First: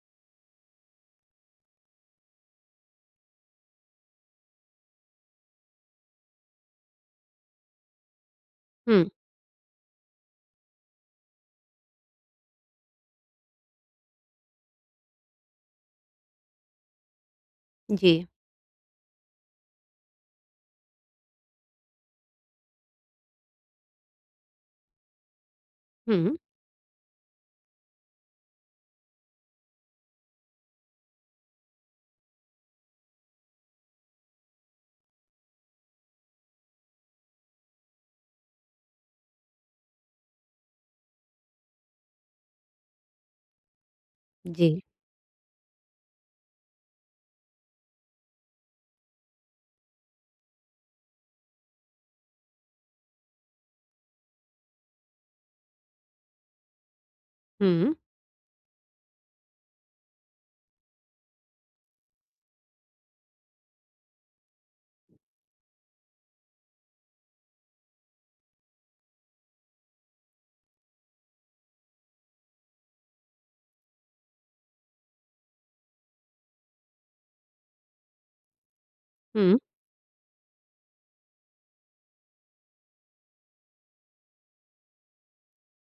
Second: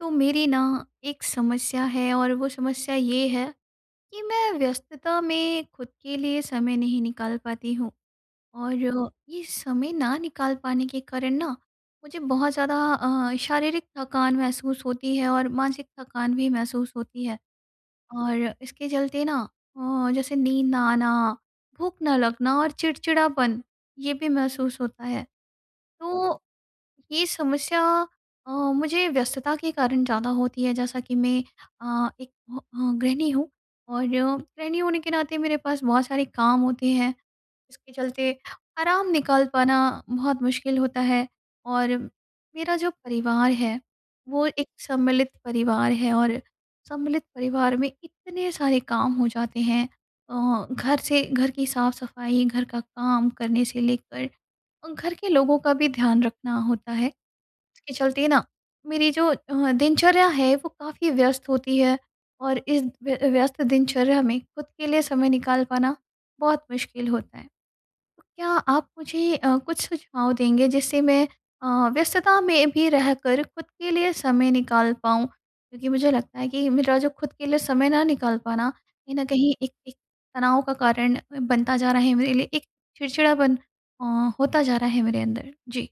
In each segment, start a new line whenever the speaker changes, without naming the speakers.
तो मेरी ना एक समस्या है और वो समस्या ये है कि मैं व्यस्तता में खुद के लिए समय नहीं निकाल पाती हूँ। और
हुँ,
ये समय ना निकाल पाने के कारण ना मुझे बहुत ज़्यादा शारीरिक थकान महसूस होती है और मानसिक थकान भी महसूस होती है।
जी।
और इसके चलते ना जैसे नींद ना आना, भूख ना लगना और चिड़चिड़ापन ये भी महसूस होता है।
हुँ,
तो ये समस्या मुझे व्यस्तता के कारण ज़्यादा होती है, जैसा कि मैं एक गृहिणी हूँ और गृहिणी होने के नाते मेरे पास बहुत सारे काम होते हैं। इसके चलते आराम निकाल पाना बहुत मुश्किल होता है। और मेरा जो परिवार है, वो एक
जी।
सम्मिलित परिवार है और सम्मिलित परिवार में इतने सारे काम हो जाते हैं। घर से घर की साफ-सफाई, घर का काम करने से लेकर घर के लोगों का भी ध्यान रखना होता है। इसके
हुँ,
चलते ना मेरी जो दिनचर्या है वो काफ़ी व्यस्त होती है। और इस व्यस्त दिनचर्या में खुद के लिए समय निकाल पाना बहुत मुश्किल होता है। तो क्या आप मुझे कुछ सुझाव देंगे जिससे मैं अ, व्यस्तता में भी रहकर खुद के लिए समय निकाल पाऊँ? क्योंकि मुझे लगता है कि मेरा जो खुद के लिए समय ना निकाल पाना कहीं ना कहीं
हुँ।
एक एक तनाव का कारण बनता जा रहा है मेरे लिए। एक चिड़चिड़ापन अ, होता जा रहा है मेरे अंदर जी।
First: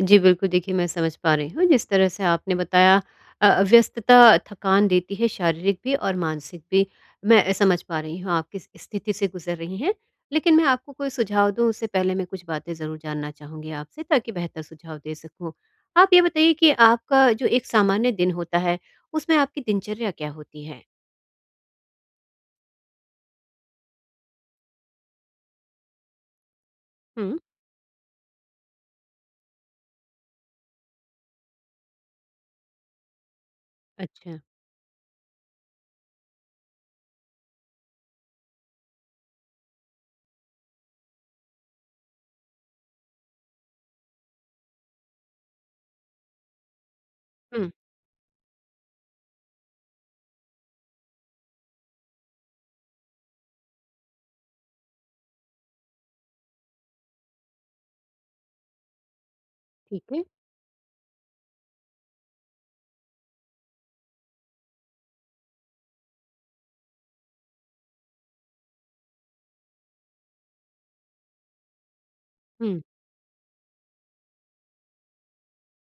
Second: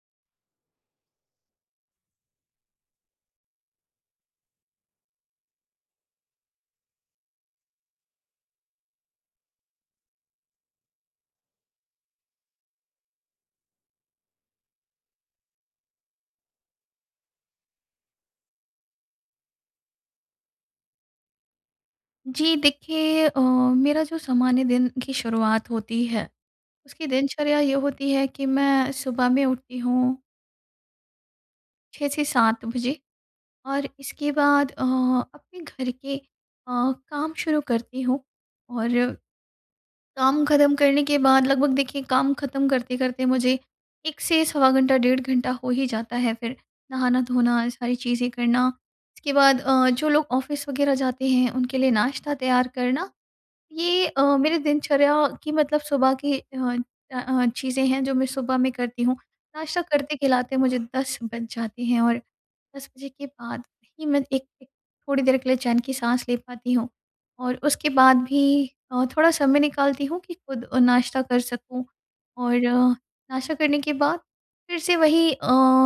जी, बिल्कुल देखिए मैं समझ पा रही हूँ जिस तरह से आपने बताया व्यस्तता थकान देती है शारीरिक भी और मानसिक भी। मैं समझ पा रही हूँ आप किस स्थिति से गुज़र रही हैं। लेकिन मैं आपको कोई सुझाव दूँ उससे पहले मैं कुछ बातें ज़रूर जानना चाहूँगी आपसे ताकि बेहतर सुझाव दे सकूँ। आप ये बताइए कि आपका जो एक सामान्य दिन होता है उसमें आपकी दिनचर्या क्या होती है?
जी, देखिए मेरा जो सामान्य दिन की शुरुआत होती है उसकी
हुँ,
दिनचर्या ये होती है कि मैं सुबह में उठती हूँ 6 से 7 बजे। और इसके
अच्छा।
बाद अपने घर के काम शुरू करती हूँ। और काम ख़त्म करने के बाद, लगभग देखिए काम ख़त्म करते करते मुझे एक से सवा घंटा डेढ़ घंटा हो ही जाता है। फिर नहाना धोना ये
हुँ,
सारी चीज़ें करना, इसके बाद जो लोग ऑफिस वगैरह जाते हैं उनके लिए नाश्ता तैयार करना, ये मेरे दिनचर्या की मतलब सुबह की चीज़ें हैं जो मैं सुबह में करती हूँ। नाश्ता
ठीक है।
करते-खिलाते मुझे 10 बज जाते हैं और 10 बजे के बाद ही मैं एक एक थोड़ी देर के लिए चैन की साँस ले पाती हूँ। और उसके बाद भी थोड़ा समय निकालती हूँ कि खुद नाश्ता कर सकूँ। और
हुँ,
नाश्ता करने के बाद फिर से वही,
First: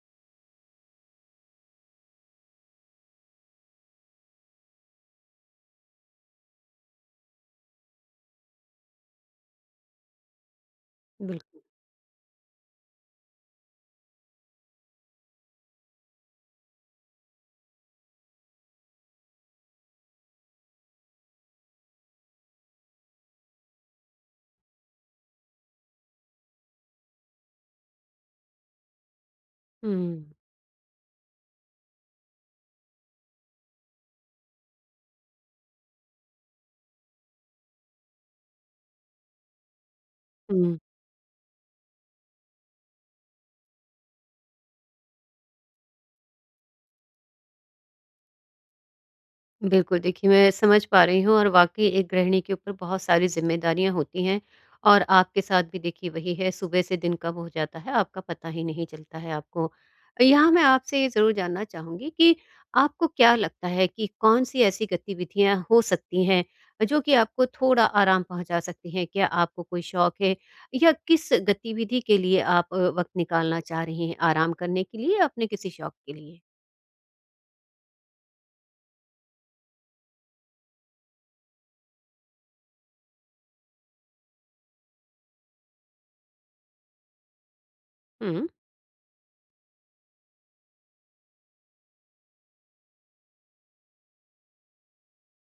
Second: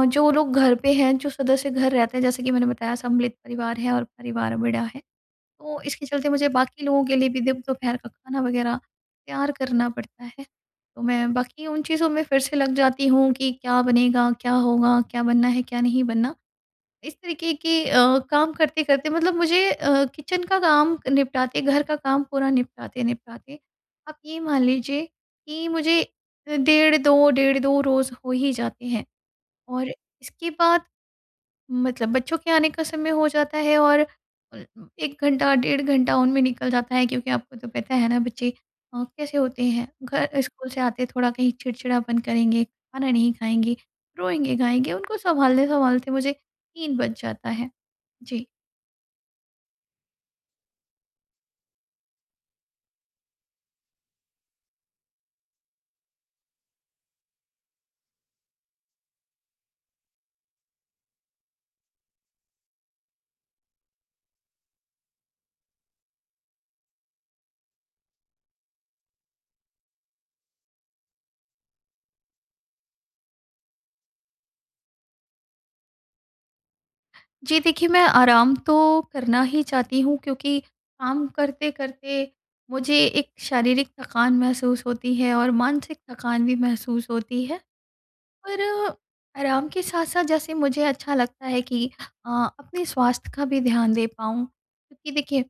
जो लोग घर पे हैं, जो सदस्य घर रहते हैं, जैसे कि मैंने बताया सम्मिलित परिवार है और परिवार बड़ा है। तो इसके चलते मुझे बाकी लोगों के लिए भी दि दोपहर का खाना वगैरह तैयार करना पड़ता है। तो मैं
बिल्कुल।
बाकी उन चीज़ों में फिर से लग जाती हूँ कि क्या बनेगा, क्या होगा, क्या बनना है, क्या नहीं बनना। इस तरीके के काम करते-करते, मतलब मुझे किचन का काम निपटाते, घर का काम पूरा निपटाते-निपटाते, आप ये मान लीजिए कि मुझे डेढ़ 2 डेढ़ 2 रोज़ हो ही जाते हैं। और
हुँ,
इसके बाद मतलब बच्चों के आने का समय हो जाता है और अ, 1 घंटा, डेढ़ घंटा उनमें निकल जाता है, क्योंकि आपको तो पता है ना बच्चे कैसे होते हैं। घर स्कूल
हुँ।
से आते थोड़ा कहीं चिड़चिड़ापन करेंगे, खाना नहीं खाएँगे, रोएँगे-गाएँगे, उनको सँभालते-सँभालते मुझे 3 बज जाता है। जी।
बिल्कुल, देखिए मैं समझ पा रही हूँ और वाक़ई एक गृहिणी के ऊपर बहुत सारी ज़िम्मेदारियाँ होती हैं और आपके साथ भी देखिए वही है, सुबह से दिन कब हो जाता है आपका पता ही नहीं चलता है आपको। यहाँ मैं आपसे ये ज़रूर जानना चाहूँगी कि आपको क्या लगता है कि कौन-सी ऐसी गतिविधियाँ हो सकती हैं, जो कि आपको थोड़ा आराम पहुँचा सकती हैं? क्या आपको कोई शौक है या किस गतिविधि के लिए आप वक़्त निकालना चाह रही हैं? आराम करने के लिए या अपने किसी शौक के लिए?
जी, देखिए मैं आराम तो करना ही चाहती हूँ, क्योंकि काम करते-करते मुझे एक शारीरिक थकान महसूस होती है और मानसिक थकान भी महसूस होती है।
हुँ।
पर आराम के साथ साथ जैसे मुझे अच्छा लगता है कि अ, अपने स्वास्थ्य का भी ध्यान दे पाऊँ, क्योंकि देखिए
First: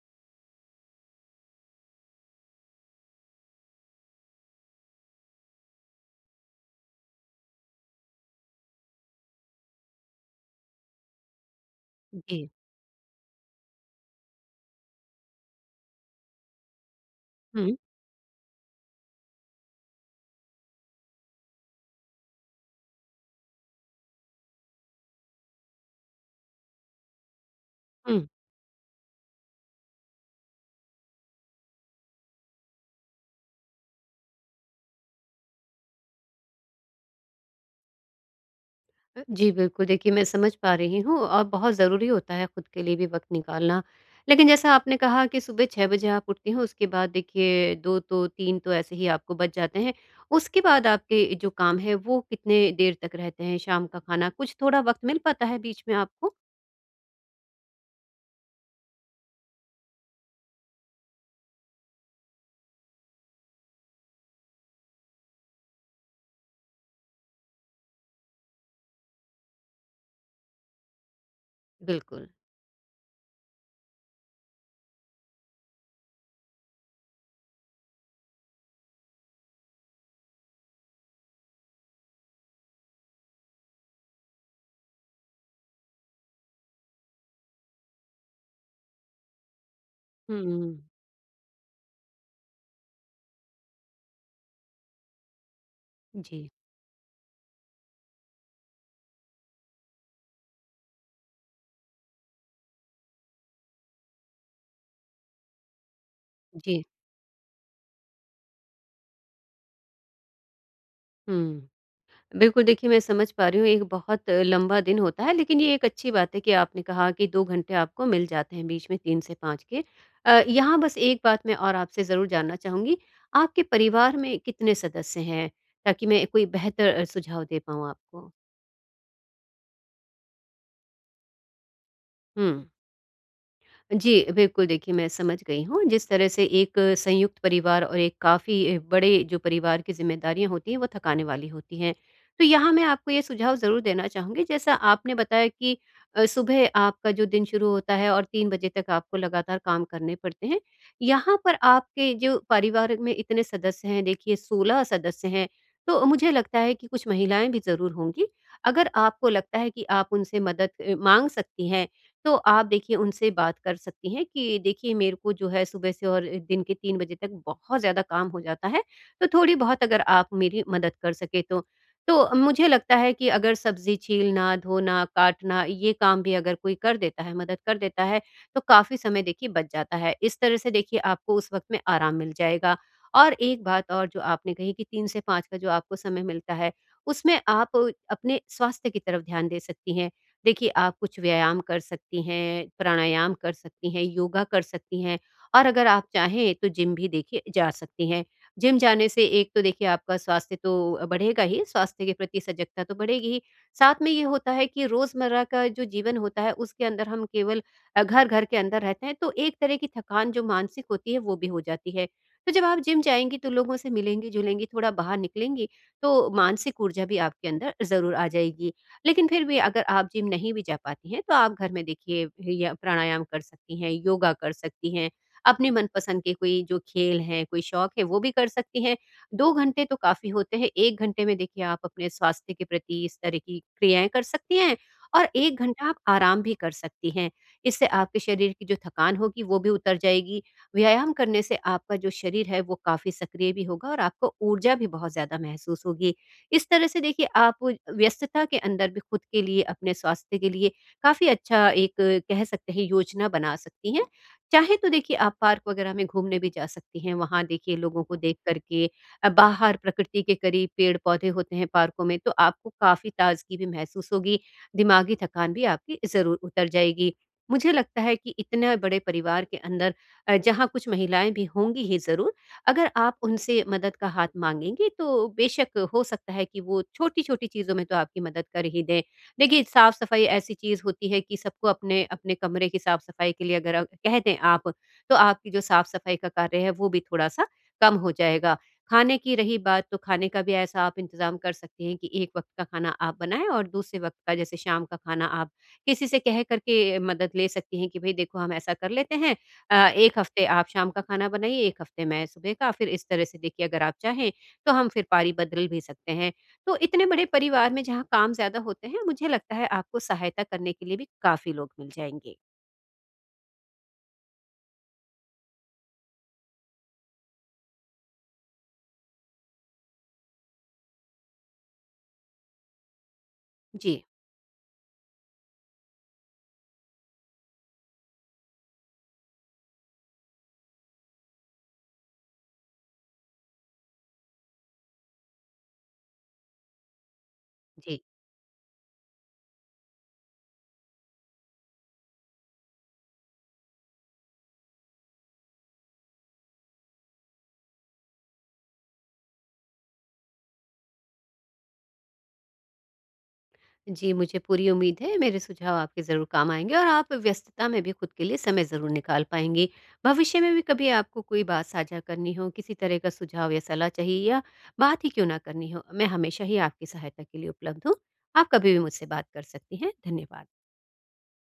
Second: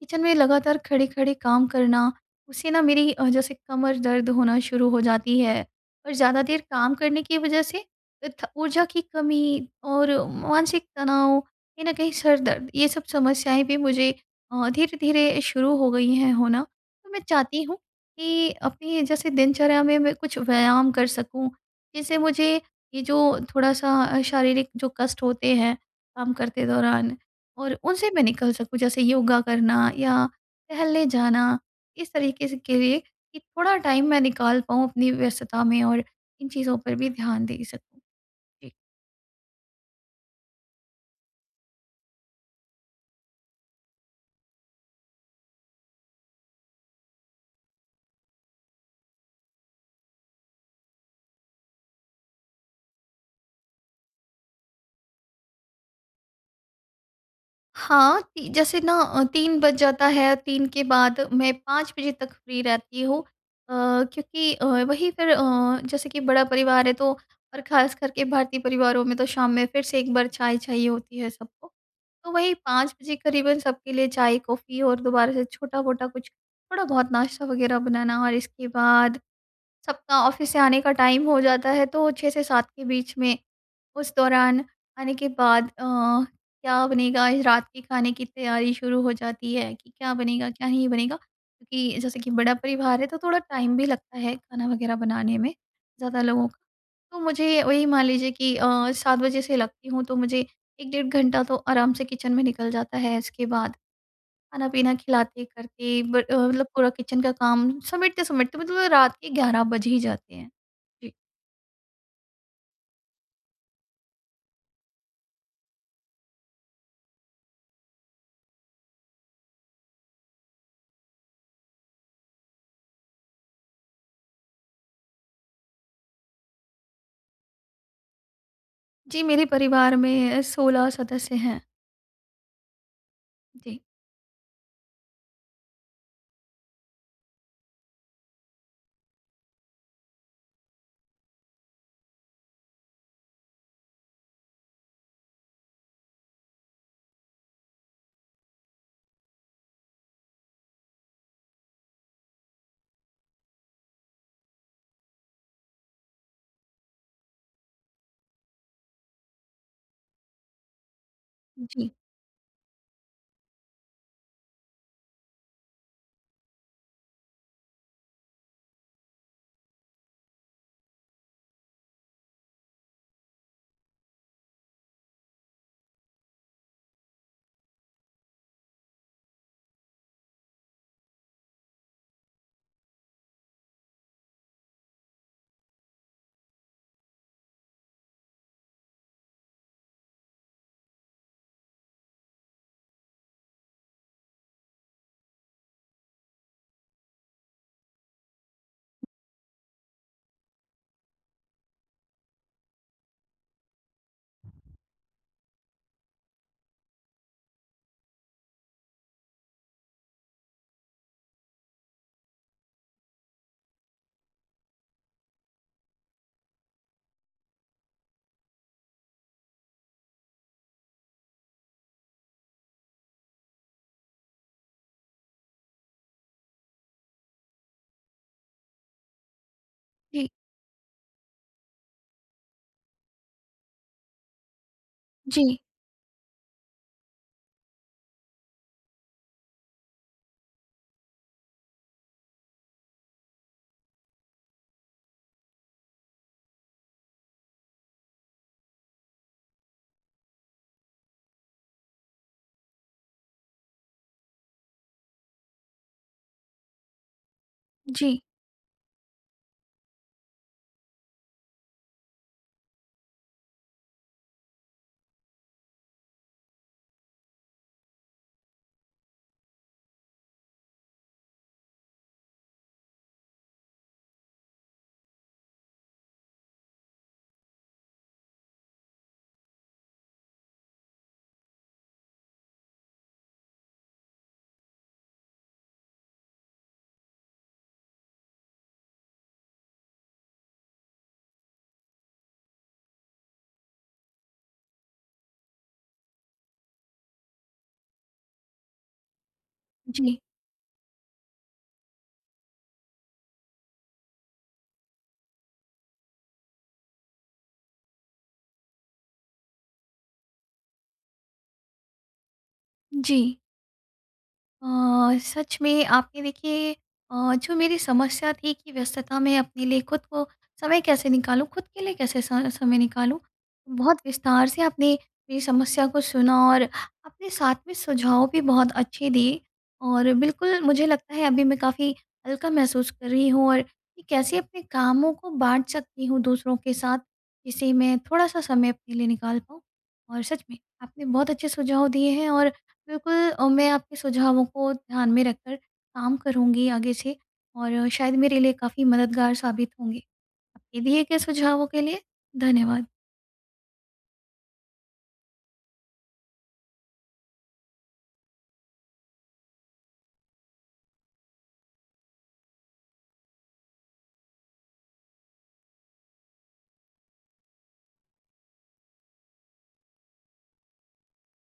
किचन में लगातार खड़े-खड़े काम करना, उससे ना मेरी जैसे कमर दर्द होना शुरू हो जाती है और ज़्यादा देर काम करने की वजह से थ ऊर्जा की कमी और मानसिक तनाव, कहीं न कहीं सर
जी।
दर्द, ये सब समस्याएँ भी मुझे धीरे-धीरे शुरू हो गई हैं होना। तो मैं चाहती
हुँ,
हूँ कि अपनी जैसे दिनचर्या में मैं कुछ व्यायाम कर सकूँ, जिससे मुझे ये जो थोड़ा-सा शारीरिक जो कष्ट होते हैं काम करते दौरान, और उनसे मैं
हुँ।
निकल सकूँ, जैसे योगा करना या टहलने जाना, इस तरीके से के लिए कि थोड़ा टाइम मैं निकाल पाऊँ अपनी व्यस्तता में और इन चीज़ों पर भी ध्यान दे सकूँ।
जी, बिल्कुल, देखिए मैं समझ पा रही हूँ और बहुत ज़रूरी होता है खुद के लिए भी वक़्त निकालना। लेकिन जैसा आपने कहा कि सुबह 6 बजे आप उठती हैं, उसके बाद देखिए 2 तो 3 तो ऐसे ही आपको बच जाते हैं। उसके बाद आपके जो काम है वो कितने देर तक रहते हैं? शाम का खाना, कुछ थोड़ा वक़्त मिल पाता है बीच में आपको?
हाँ, ती जैसे ना 3 बज जाता है, 3 के बाद मैं 5 बजे तक फ्री रहती हूँ। क्योंकि वही फिर जैसे कि बड़ा परिवार है, तो और ख़ास करके भारतीय परिवारों में तो शाम में फिर से एक बार चाय चाहिए होती है सबको।
बिल्कुल।
तो वही 5 बजे करीबन सबके लिए चाय, कॉफ़ी और दोबारा से छोटा-मोटा कुछ थोड़ा-बहुत नाश्ता वग़ैरह बनाना, और इसके बाद सबका ऑफिस से आने का टाइम हो जाता है, तो 6 से 7 के बीच में उस दौरान आने के बाद क्या बनेगा, इस रात के खाने की तैयारी शुरू हो जाती है कि क्या बनेगा क्या
हुँ,
नहीं बनेगा, क्योंकि जैसे कि बड़ा परिवार है तो थोड़ा टाइम भी लगता है खाना वगैरह बनाने में ज़्यादा लोगों
जी,
का। तो मुझे वही मान लीजिए कि 7 बजे से लगती हूँ तो मुझे 1 डेढ़ घंटा तो आराम से किचन में निकल जाता है। इसके बाद खाना-पीना खिलाते करते मतलब
जी,
पूरा किचन का काम समेटते-समेटते मतलब रात के 11 बज ही जाते हैं। जी।
हुँ। बिल्कुल, देखिए मैं समझ पा रही हूँ एक बहुत लंबा दिन होता है, लेकिन ये एक अच्छी बात है कि आपने कहा कि 2 घंटे आपको मिल जाते हैं बीच में 3 से 5 के। यहाँ बस एक बात मैं और आपसे ज़रूर जानना चाहूँगी, आपके परिवार में कितने सदस्य हैं? ताकि मैं कोई बेहतर सुझाव दे पाऊँ आपको?
जी, मेरे परिवार में 16 सदस्य हैं।
हुँ।
जी।
जी, बिल्कुल देखिए मैं समझ गई हूँ, जिस तरह से एक संयुक्त परिवार और एक काफ़ी बड़े जो परिवार की ज़िम्मेदारियाँ होती हैं, वो थकाने वाली होती हैं। तो यहाँ मैं आपको ये सुझाव ज़रूर देना चाहूँगी जैसा आपने बताया कि सुबह आपका जो दिन शुरू होता है और 3 बजे तक आपको लगातार काम करने पड़ते हैं। यहाँ पर आपके जो परिवार में इतने सदस्य हैं, देखिए 16 सदस्य हैं, तो मुझे लगता है कि कुछ महिलाएँ भी ज़रूर होंगी। अगर आपको लगता है कि आप उनसे मदद माँग सकती हैं
जी।
तो आप देखिए उनसे बात कर सकती हैं कि देखिए मेरे को जो है सुबह से और दिन के 3 बजे तक बहुत ज़्यादा काम हो जाता है, तो थोड़ी बहुत अगर आप मेरी मदद कर सकें तो। तो मुझे लगता है कि अगर सब्ज़ी छीलना, धोना, काटना ये काम भी अगर कोई कर देता है, मदद कर देता है, तो काफ़ी समय देखिए बच जाता है। इस तरह से देखिए आपको उस वक़्त में आराम मिल जाएगा। और एक बात और जो आपने कही कि 3 से 5 का जो आपको समय मिलता है, उसमें आप अपने स्वास्थ्य की तरफ ध्यान दे सकती हैं। देखिए, आप कुछ व्यायाम कर सकती हैं, प्राणायाम कर सकती हैं, योगा कर सकती हैं और अगर आप चाहें तो जिम भी देखिए जा सकती हैं। जिम जाने से एक तो देखिए आपका स्वास्थ्य तो बढ़ेगा ही, स्वास्थ्य के प्रति सजगता तो बढ़ेगी ही, साथ में ये होता है कि रोज़मर्रा का जो जीवन होता है उसके अंदर हम केवल घर-घर के अंदर रहते हैं, तो एक तरह की थकान जो मानसिक होती है वो भी हो जाती है। तो जब आप जिम जाएँगी तो लोगों से मिलेंगी-जुलेंगी, थोड़ा बाहर निकलेंगी, तो मानसिक ऊर्जा भी आपके अंदर ज़रूर आ जाएगी। लेकिन फिर भी अगर आप जिम नहीं भी जा पाती हैं तो आप घर में देखिए या प्राणायाम कर सकती हैं, योगा कर सकती हैं, अपने मनपसंद के कोई जो खेल हैं, कोई शौक है वो भी कर सकती हैं। 2 घंटे तो
जी।
काफ़ी होते हैं, 1 घंटे में देखिए आप अपने स्वास्थ्य के प्रति इस तरह की क्रियाएँ कर सकती हैं और
जी।
1 घंटा आप आराम भी कर सकती हैं। इससे आपके शरीर की जो थकान होगी वो भी उतर जाएगी। व्यायाम करने से आपका जो शरीर है वो काफ़ी सक्रिय भी होगा और आपको ऊर्जा भी बहुत ज़्यादा महसूस होगी। इस तरह से देखिए आप व्यस्तता के अंदर भी खुद के लिए, अपने स्वास्थ्य के लिए काफ़ी अच्छा एक कह सकते हैं योजना बना सकती हैं। चाहे तो देखिए आप पार्क वगैरह में घूमने भी जा सकती हैं, वहाँ देखिए लोगों को
जी।
देख कर के बाहर प्रकृति के करीब पेड़-पौधे होते हैं पार्कों में, तो आपको काफ़ी ताज़गी भी महसूस होगी, दिमागी थकान भी आपकी ज़रूर उतर जाएगी। मुझे लगता है कि इतने बड़े परिवार के अंदर जहाँ कुछ महिलाएँ भी होंगी ही ज़रूर, अगर आप उनसे मदद का हाथ माँगेंगी, तो बेशक हो सकता है कि वो छोटी-छोटी चीज़ों में तो आपकी मदद कर ही दें। देखिए, साफ़-सफ़ाई ऐसी चीज़ होती है कि सबको अपने-अपने कमरे की साफ़-सफ़ाई के लिए अगर कह दें आप, तो आपकी जो साफ़-सफ़ाई का कार्य है, वो भी थोड़ा-सा कम हो जाएगा। खाने की रही बात, तो खाने का भी ऐसा आप इंतज़ाम कर सकती हैं कि एक वक़्त का खाना आप बनाएँ और दूसरे वक़्त का, जैसे शाम का खाना आप किसी से कह कर के मदद ले सकती हैं कि, "भई देखो, हम ऐसा कर लेते हैं
जी।
1 हफ्ते आप शाम का खाना बनाइए, 1 हफ्ते मैं सुबह का, फिर इस तरह से देखिए अगर आप चाहें, तो हम फिर पारी बदल भी सकते हैं। तो इतने बड़े परिवार में जहाँ काम ज़्यादा होते हैं, मुझे लगता है आपको सहायता करने के लिए भी काफ़ी लोग मिल जाएँगे।
जी। अ, सच में आपने देखिए जो मेरी समस्या थी कि व्यस्तता में अपने लिए खुद को समय कैसे निकालूं, खुद के लिए कैसे समय निकालूं,
जी,
बहुत विस्तार से आपने मेरी समस्या को सुना और आपने साथ में सुझाव भी बहुत अच्छे दिए। और बिल्कुल मुझे लगता है अभी मैं काफ़ी हल्का महसूस कर रही हूँ, और कि कैसे अपने कामों को बांट सकती हूँ दूसरों के साथ जिससे मैं
जी।
थोड़ा सा समय अपने लिए निकाल पाऊँ। और सच में आपने बहुत अच्छे सुझाव दिए हैं और बिल्कुल मैं आपके सुझावों को ध्यान में रखकर काम करूँगी आगे से, और शायद मेरे लिए काफ़ी मददगार साबित होंगे। आपके दिए गए सुझावों के लिए धन्यवाद।
जी, मुझे पूरी उम्मीद है मेरे सुझाव आपके ज़रूर काम आएँगे और आप व्यस्तता में भी खुद के लिए समय ज़रूर निकाल पाएँगी। भविष्य में भी कभी आपको कोई बात साझा करनी हो, किसी तरह का सुझाव या सलाह चाहिए या बात ही क्यों ना करनी हो, मैं हमेशा ही आपकी सहायता के लिए उपलब्ध हूँ। आप कभी भी मुझसे बात कर सकती हैं। धन्यवाद।